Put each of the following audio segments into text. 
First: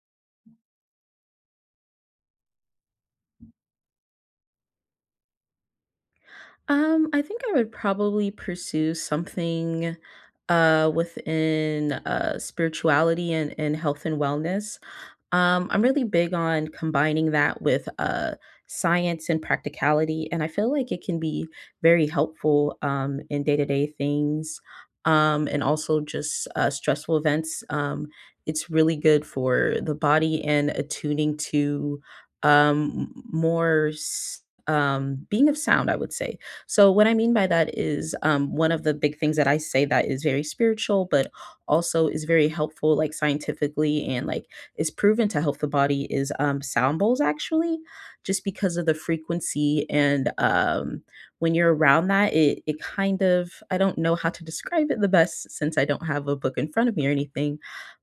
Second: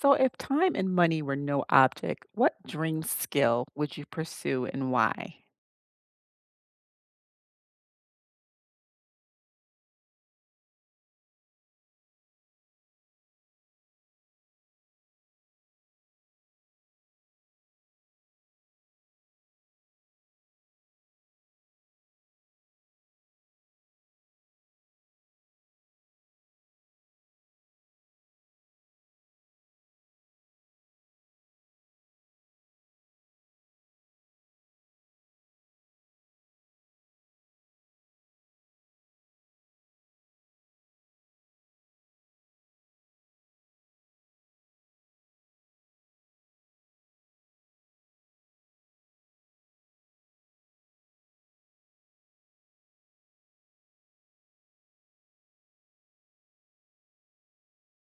So, if time and money were no object, what dream skill would you pursue and why? I think I would probably pursue something within spirituality and health and wellness. I'm really big on combining that with science and practicality, and I feel like it can be very helpful in day to day things and also just stressful events. It's really good for the body and attuning to um, m- more. s- being of sound, I would say. So, what I mean by that is one of the big things that I say that is very spiritual, but also is very helpful, like scientifically and like is proven to help the body is sound bowls, actually, just because of the frequency. And when you're around that, it kind of, I don't know how to describe it the best since I don't have a book in front of me or anything,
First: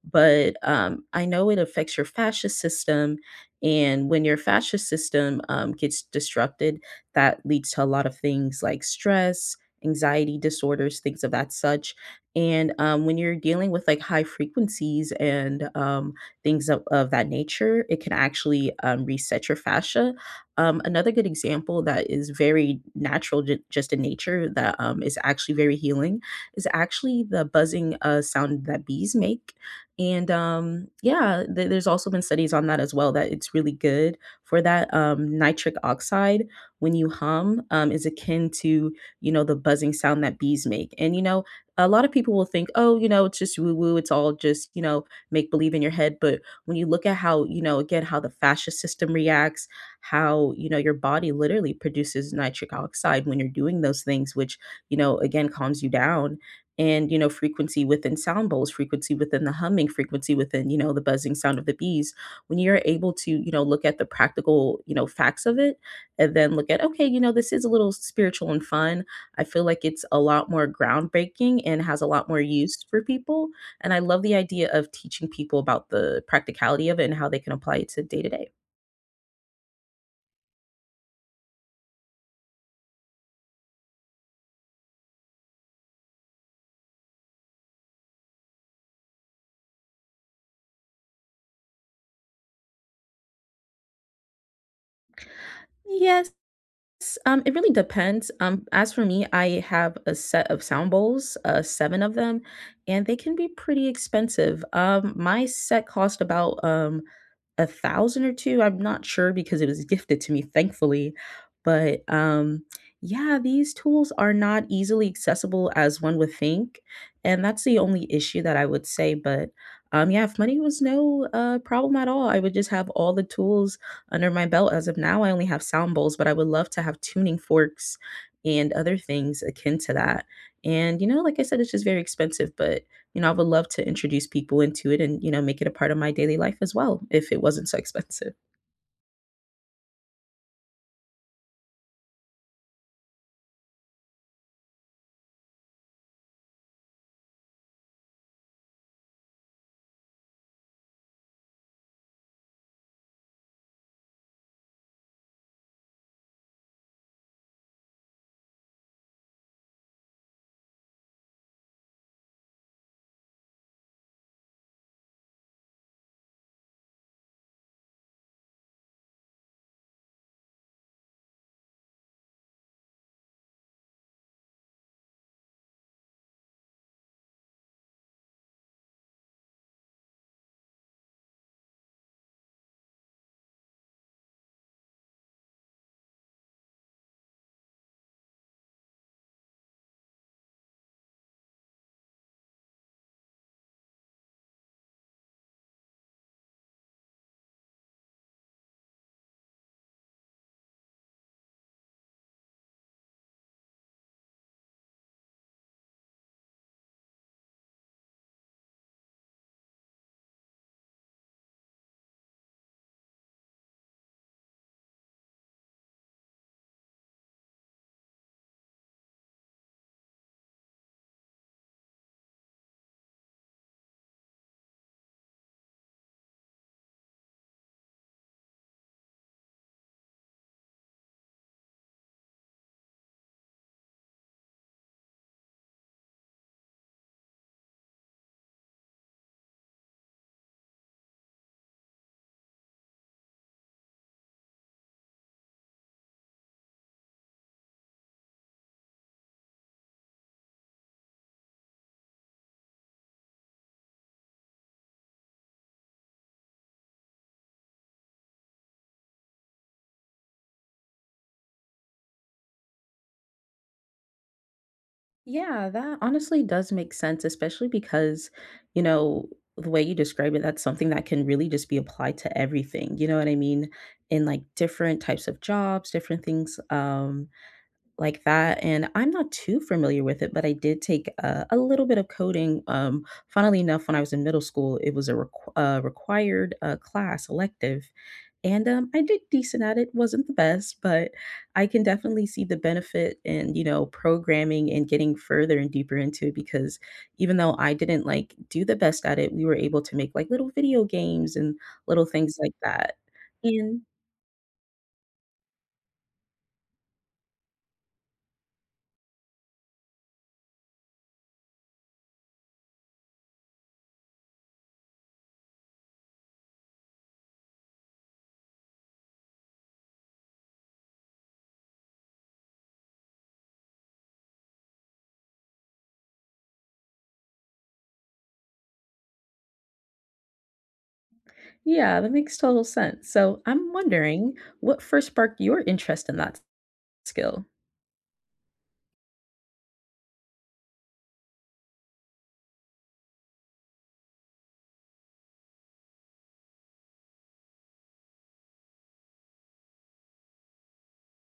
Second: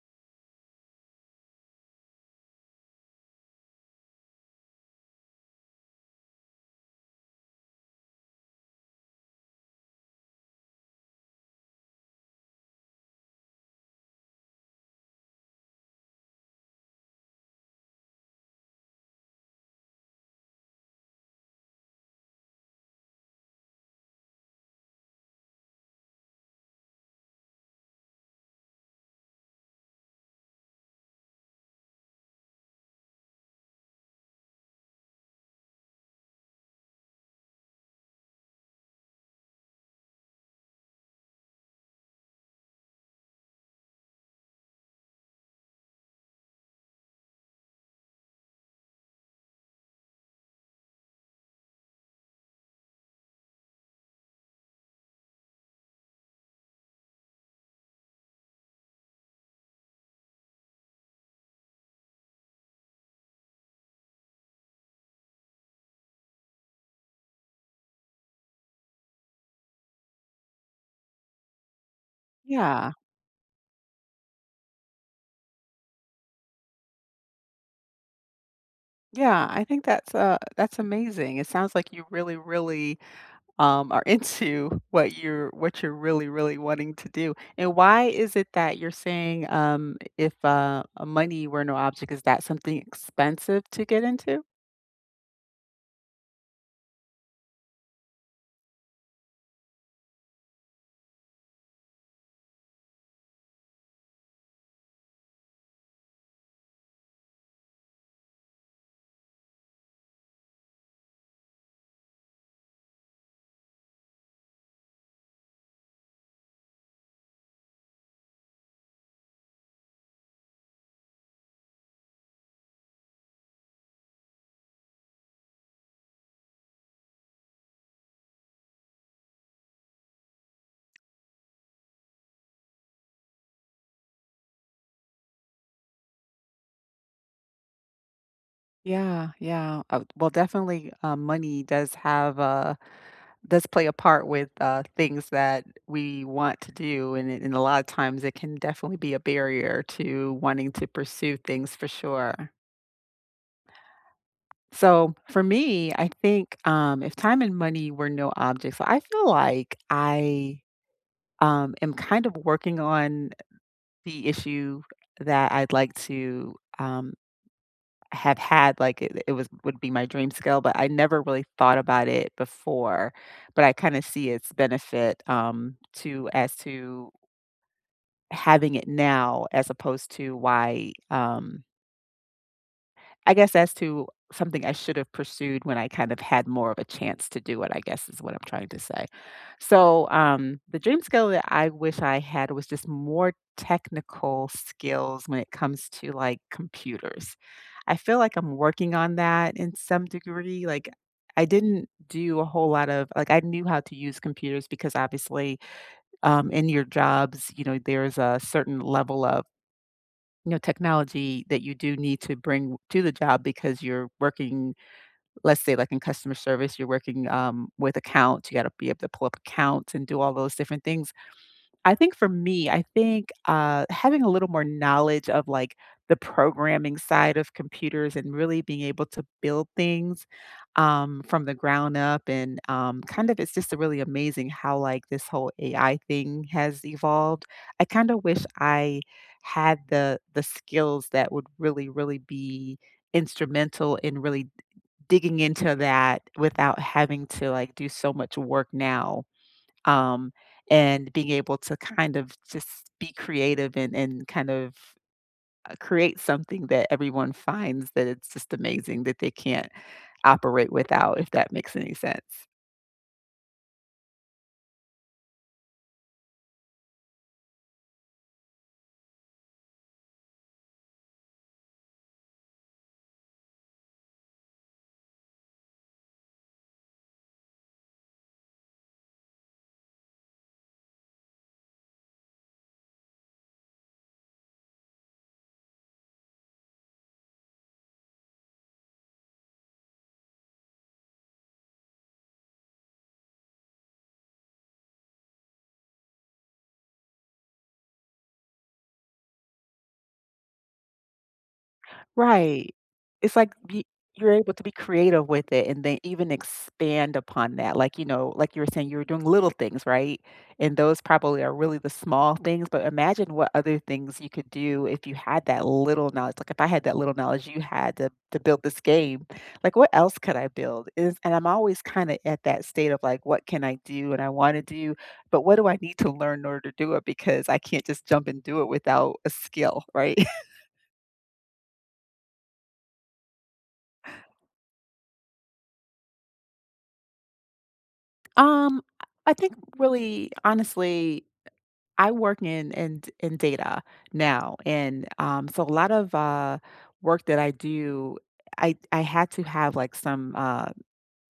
but I know it affects your fascia system. And when your fascia system gets disrupted, that leads to a lot of things like stress, anxiety disorders, things of that such. And when you're dealing with like high frequencies and things of that nature, it can actually reset your fascia. Another good example that is very natural, just in nature, that is actually very healing, is actually the buzzing sound that bees make. And yeah, there's also been studies on that as well that it's really good for that. Nitric oxide, when you hum, is akin to you know the buzzing sound that bees make. And you know, a lot of people will think, oh, you know, it's just woo woo, it's all just you know make believe in your head but when you look at how you know again how the fascia system reacts how you know your body literally produces nitric oxide when you're doing those things which you know again calms you down and you know frequency within sound bowls frequency within the humming frequency within you know the buzzing sound of the bees when you're able to you know look at the practical you know facts of it and then look at okay you know this is a little spiritual and fun I feel like it's a lot more groundbreaking and has a lot more use Yeah. for people and I love the idea of teaching people about the practicality of it and how they can apply it to day to day. Yeah, I think that's amazing. It sounds like you really, really are into what you're really, really wanting to do. And why is it that you're saying if money were no object, is that something expensive to get into? Yes, it really depends. As for me, I have a set of sound bowls, seven of them, and they can be pretty expensive. My set cost about a 1,000 or 2, I'm not sure because it was gifted to me, thankfully, but, yeah, these tools are not easily accessible as one would think, and that's the only issue that I would say, but, yeah, if money was no, problem at all, I would just have all the tools under my belt. As of now, I only have sound bowls, but I would love to have tuning forks and other things akin to that, and, you know, like I said, it's just very expensive, but you know, I would love to introduce people into it and, you know, make it a part of my daily life as well if it wasn't so expensive. Yeah, yeah. Well, definitely money does have a. does play a part with, things that we want to do, and it and a lot of times it can definitely be a barrier to wanting to pursue things for sure. So, for me, I think, if time and money were no objects, I feel like I am kind of working on the issue that I'd like to, have had, like, it was would be my dream skill, but I never really thought about it before, but I kinda see its benefit, to as to having it now as opposed to why, I guess as to something I should have pursued when I kind of had more of a chance to do it, I guess is what I'm trying to say. So, the dream skill that I wish I had was just more technical skills when it comes to like computers. I feel like I'm working on that in some degree. Like, I didn't do a whole lot of like I knew how to use computers because obviously in your jobs, you know, there's a certain level of you know, technology that you do need to bring to the job because you're working, let's say, like in customer service, you're working with accounts. You got to be able to pull up accounts and do all those different things. I think for me, I think, having a little more knowledge of, like, the programming side of computers and really being able to build things, from the ground up and, kind of it's just really amazing how, like, this whole AI thing has evolved. I kinda wish I had the skills that would really, really be instrumental in really digging into that without having to, like, do so much work now um, and being able to kind of just be creative and kind of create something that everyone finds that it's just amazing that they can't operate without, if that makes any sense. Yeah, that honestly does make sense, especially because, you know, the way you describe it, that's something that can really just be applied to everything. You know what I mean? In like different types of jobs, different things. Like that, and I'm not too familiar with it, but I did take a little bit of coding. Funnily enough, when I was in middle school, it was a required class elective, and I did decent at it. Wasn't the best, but I can definitely see the benefit in you know programming and getting further and deeper into it because even though I didn't like do the best at it, we were able to make like little video games and little things like Right. that. It's like And y You're able to be creative with it and then even expand upon that. Like, you know, like you were saying, you were doing little things, right? And those probably are really the small things, but imagine what other things you could do if you had that little knowledge. Like if I had that little knowledge you had to build this game, like what else could I build? Is and I'm always kind of at that state of like, what can I do and I want to do, but what do I need to learn in order to do it? Because I can't just jump and do it without a skill, right? yeah, that makes total sense. So I'm wondering what first sparked your interest in that skill? I think really honestly, I work in data now, and so a lot of work that I do, I had to have like some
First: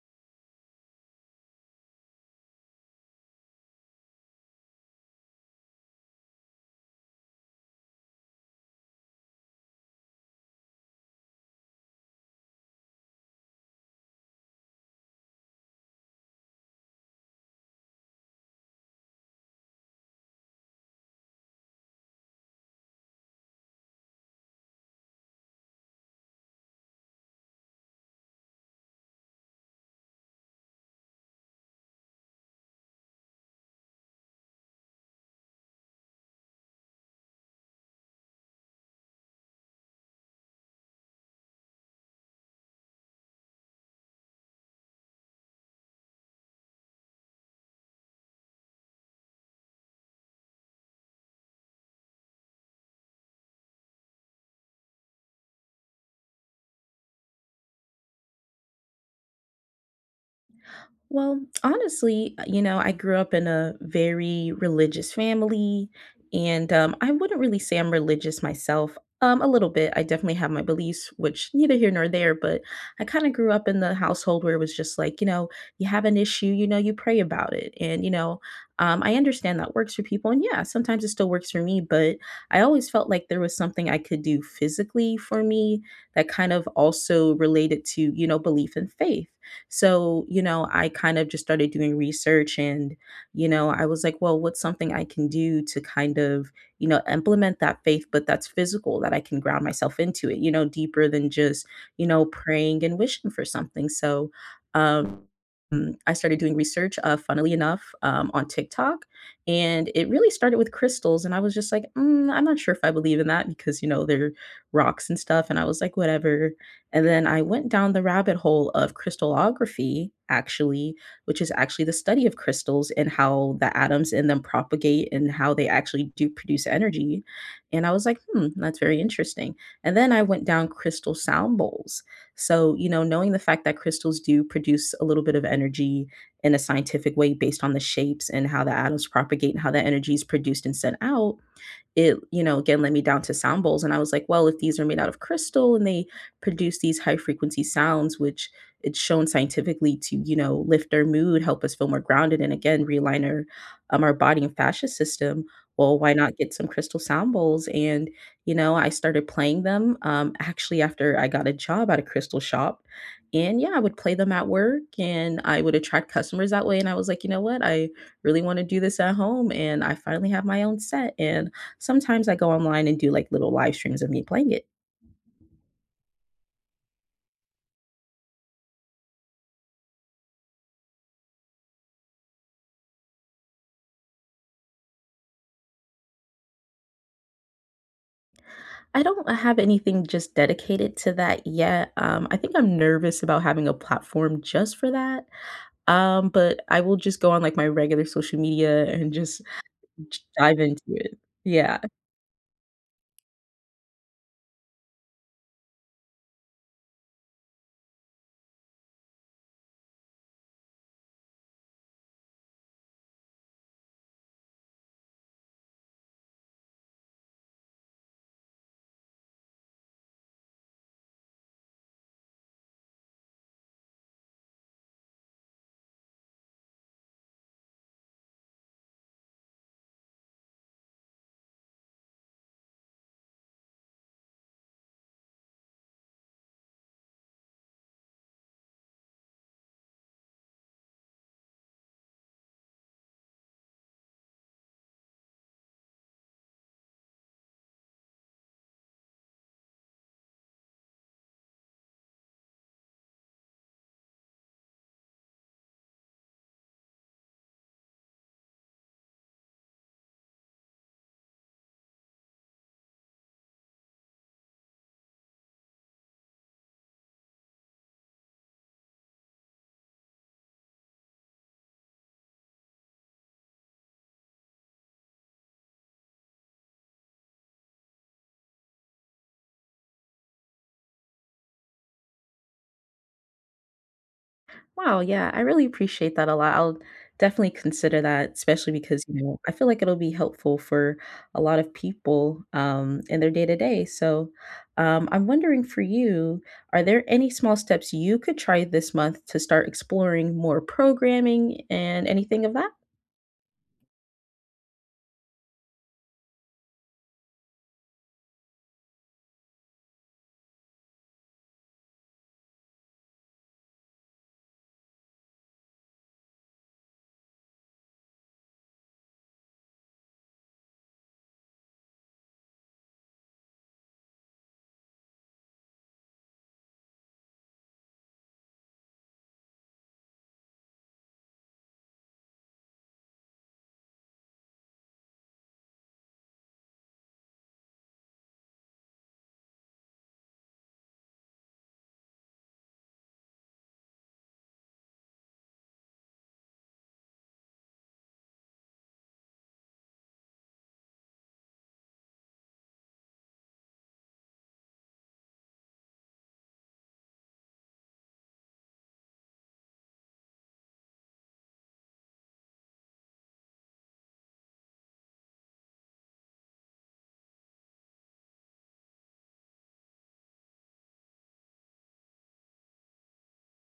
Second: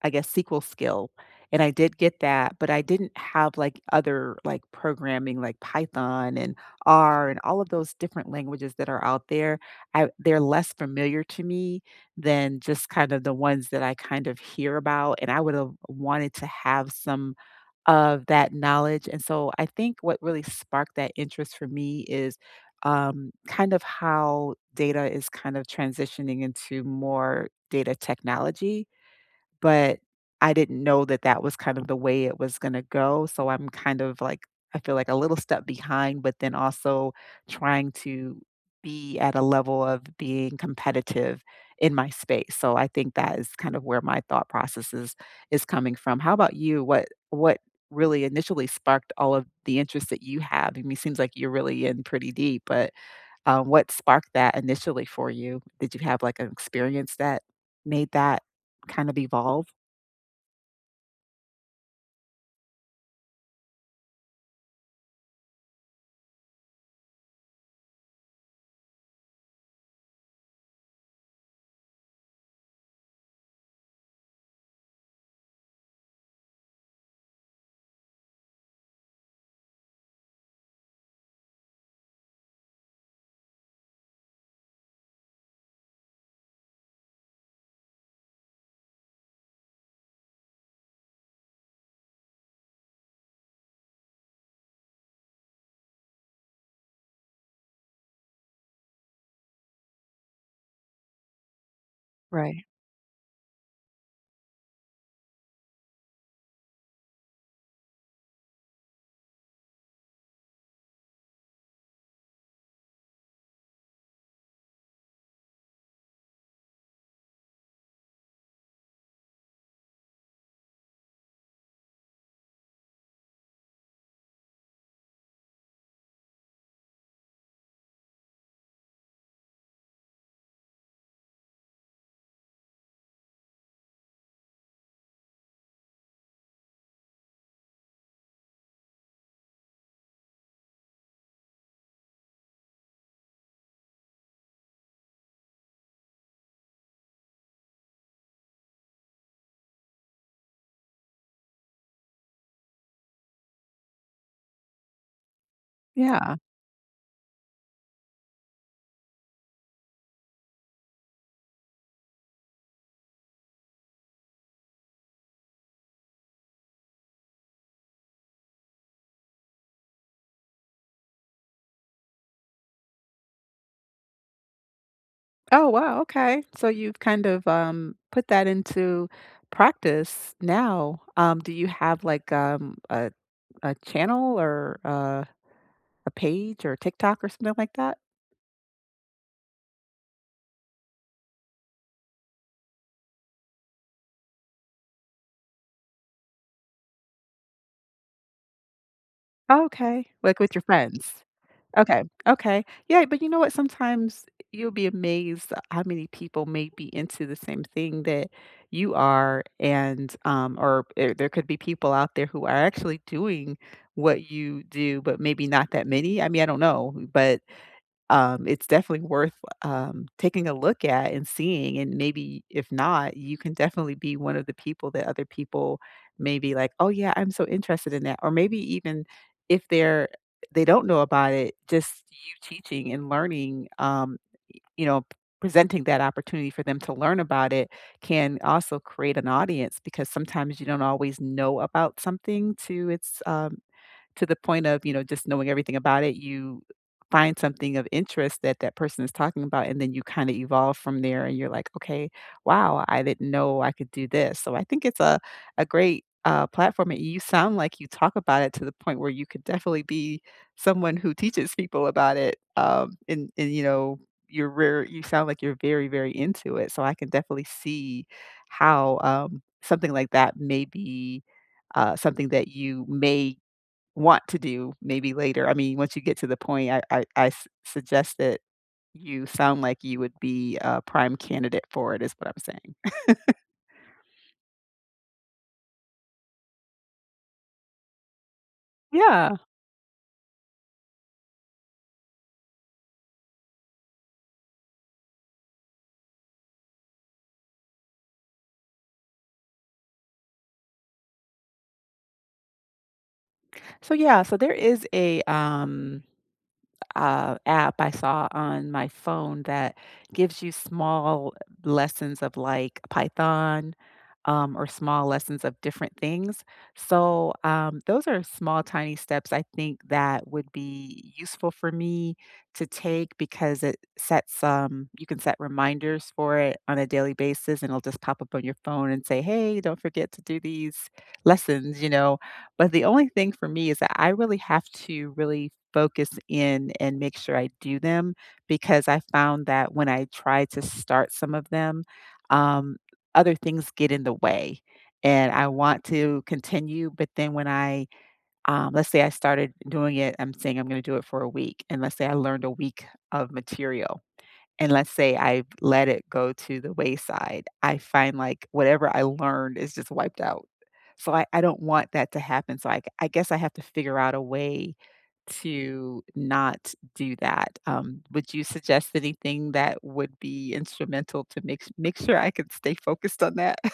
I guess SQL skill, and I did get that, but I didn't have like other like programming like Python and R and all of those different languages that are out there. I they're less familiar to me than just kind of the ones that I kind of hear about, and I would have wanted to have some of that knowledge, and so I think what really sparked that interest for me is, kind of how data is kind of transitioning into more data technology. But I didn't know that that was kind of the way it was gonna go, so I'm kind of like I feel like a little step behind, but then also trying to be at a level of being competitive in my space. So I think that is kind of where my thought process is coming from. How about you? What really initially sparked all of the interest that you have? I mean, it seems like you're really in pretty deep, but what sparked that initially for you? Did you have like an experience that made that kind of evolve? Well, honestly, you know, I grew up in a very religious family, and I wouldn't really say I'm religious myself. A little bit. I definitely have my beliefs, which neither here nor there, but I kind of grew up in the household where it was just like, you know, you have an issue, you know, you pray about it. And, you know, I understand that works for people. And yeah, sometimes it still works for me, but I always felt like there was something I could do physically for me that kind of also related to, you know, belief and faith. So, you know, I kind of just started doing research and, you know, I was like, well, what's something I can do to kind of, you know, implement that faith, but that's physical, that I can ground myself into it, you know, deeper than just, you know, Right. praying and wishing for something. So, um, I started doing research, funnily enough, on TikTok. And it really started with crystals. And I was just like, mm, I'm not sure if I believe in that because, you know, they're rocks and stuff. And I was like, whatever. And then I went down the rabbit hole of crystallography, actually, which is actually the study of crystals and how the atoms in them propagate and how they actually do produce energy. And I was like, hmm, that's very interesting. And then I went down crystal sound bowls. So, you know, knowing the fact that crystals do produce a little bit of energy in a scientific way based on the shapes and how the atoms propagate and how the energy is produced and sent out it, you know, again led me down to sound bowls. And I was like, well, if these are made out of crystal and they produce these high frequency sounds, which it's shown scientifically to, you know, lift our mood, help us feel more grounded, and again, realign our body and fascia system. Well, why Yeah. not get some crystal sound bowls? And, you know, I started playing them actually after I got a job at a crystal shop. And yeah, I would play them at work and I would attract customers that way. And I was like, you know what? I really want to do this at home. And I finally have my own set. And sometimes I go online and do like little live streams of me playing it. Oh, wow, okay. So you've kind of, put that into practice now. Do you have, like, a channel or, a page or TikTok or something like that? I don't have anything just dedicated to that yet. I think I'm nervous about having a platform just for that. But I will just go on like my regular social media and just Oh, okay. Like, with dive your into friends? it. Yeah. Okay, okay. Yeah, but you know what? Sometimes you'll be amazed at how many people may be into the same thing that you are, and or there could be people out there who are actually doing what you do, but maybe not that many. I mean, I don't know, but it's definitely worth, taking a look at and seeing, and maybe if not, you can definitely be one of the people that other people may be like, "Oh, yeah, I'm so interested in that." Or maybe even if they're they don't know about it, just you teaching and learning, you know, presenting that opportunity for them to learn about it can also create an audience because sometimes you don't always know about something to its, to the point of, you know, just knowing everything about it, you find something of interest that that person is talking about, and then you kind of evolve from there, and you're like, "Okay, wow, I didn't know I could do this." So I think it's a great platform, and you sound like you talk about it to the point where you could definitely be someone who teaches people about it. And you know, you're rare. You sound like you're very very into it. So I can definitely see how something like that may be something that you may want to do maybe later. I mean, once you get to the point, suggest that you sound like you would be a prime candidate for it. Is what I'm saying. Wow, yeah, I really appreciate that a lot. I'll definitely consider that, especially because, you Yeah. know, I feel like it'll be helpful for a lot of people in their day to day. So I'm wondering for you, are there any small steps you could try this month to start exploring more programming and anything of that? So yeah, so there is a app I saw on my phone that gives you small lessons of like Python or small lessons of different things. So, those are small, tiny steps I think that would be useful for me to take because it sets, you can set reminders for it on a daily basis and it'll just pop up on your phone and say, hey, don't forget to do these lessons, you know. But the only thing for me is that I really have to really focus in and make sure I do them because I found that when I try to start some of them, um, other things get in the way. And I want to continue, but then when I let's say I started doing it, I'm saying I'm going to do it for a week. And let's say I learned a week of material. And let's say I let it go to the wayside. I find like whatever I learned is just wiped out. So I don't want that to happen. So I guess I have to figure out a way to not do that. Would you suggest anything that would be instrumental to make sure I could stay focused on that?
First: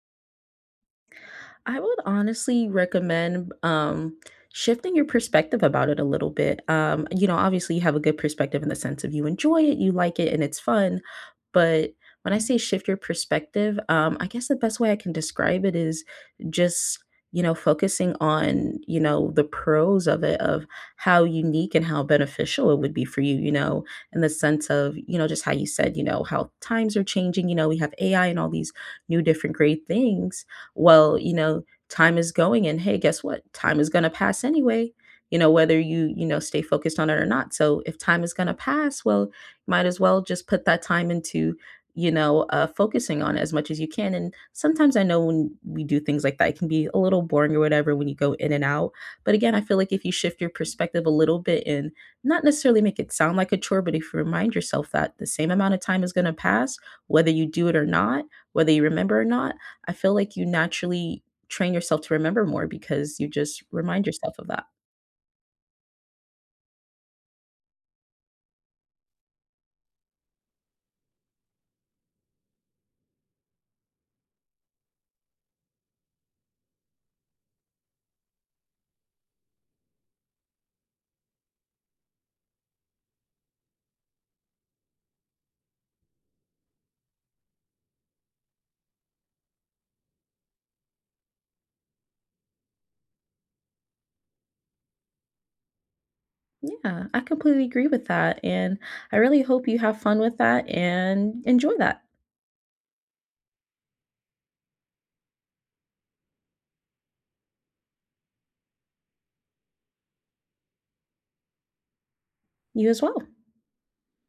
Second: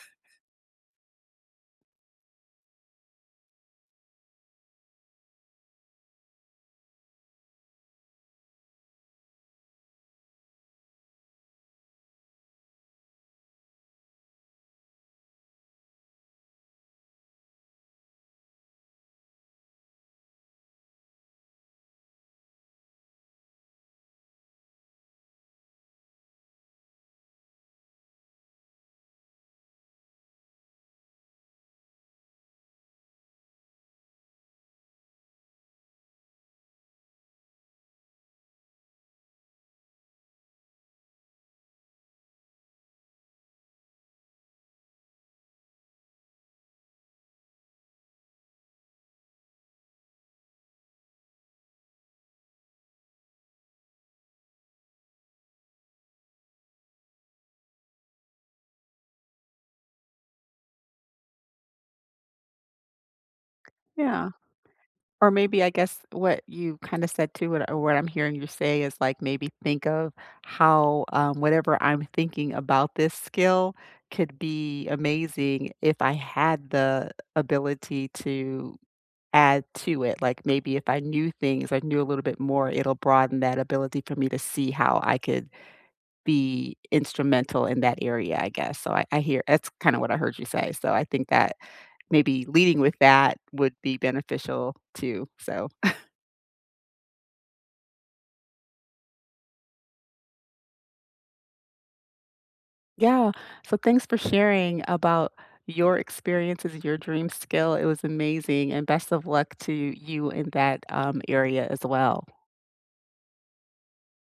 I would honestly recommend shifting your perspective about it a little bit. You know, obviously, you have a good perspective in the sense of you enjoy it, you like it, and it's fun. But when I say shift your perspective, I guess the best way I can describe it is just, you know, focusing on, you know, the pros of it, of how unique and how beneficial it would be for you, you know, in the sense of, you know, just how you said, you know, how times are changing, you know, we have AI and all these new different great things well, you know, time is going and hey, guess what? Time is going to pass anyway. You know, whether you, you know, stay focused on it or not. So if time is going to pass, well, you might as well just put that time into, you know, focusing on it as much as you can. And sometimes I know when we do things like that, it can be a little boring or whatever when you go in and out. But again, I feel like if you shift your perspective a little bit and not necessarily make it sound like a chore, but if you remind yourself that the same amount of time is going to pass, whether you do it or not, whether you remember or not, I feel like you naturally train yourself to remember more because you just remind Yeah. yourself of that. Or maybe I guess what you kind of said too, what, or what I'm hearing you say is like maybe think of how whatever I'm thinking about this skill could be amazing if I had the ability to add to it. Like maybe if I knew things, I knew a little bit more, it'll broaden that ability for me to see how I could be instrumental in that area, I guess. So I hear that's kinda what I heard you say. So I think that maybe leading with that would be beneficial too. So, Yeah, I completely agree with that. And I really hope you have fun with that and enjoy that. yeah. So thanks for sharing about your experiences, and your dream skill. It was amazing, and best of luck to you in that, area as well. You as well.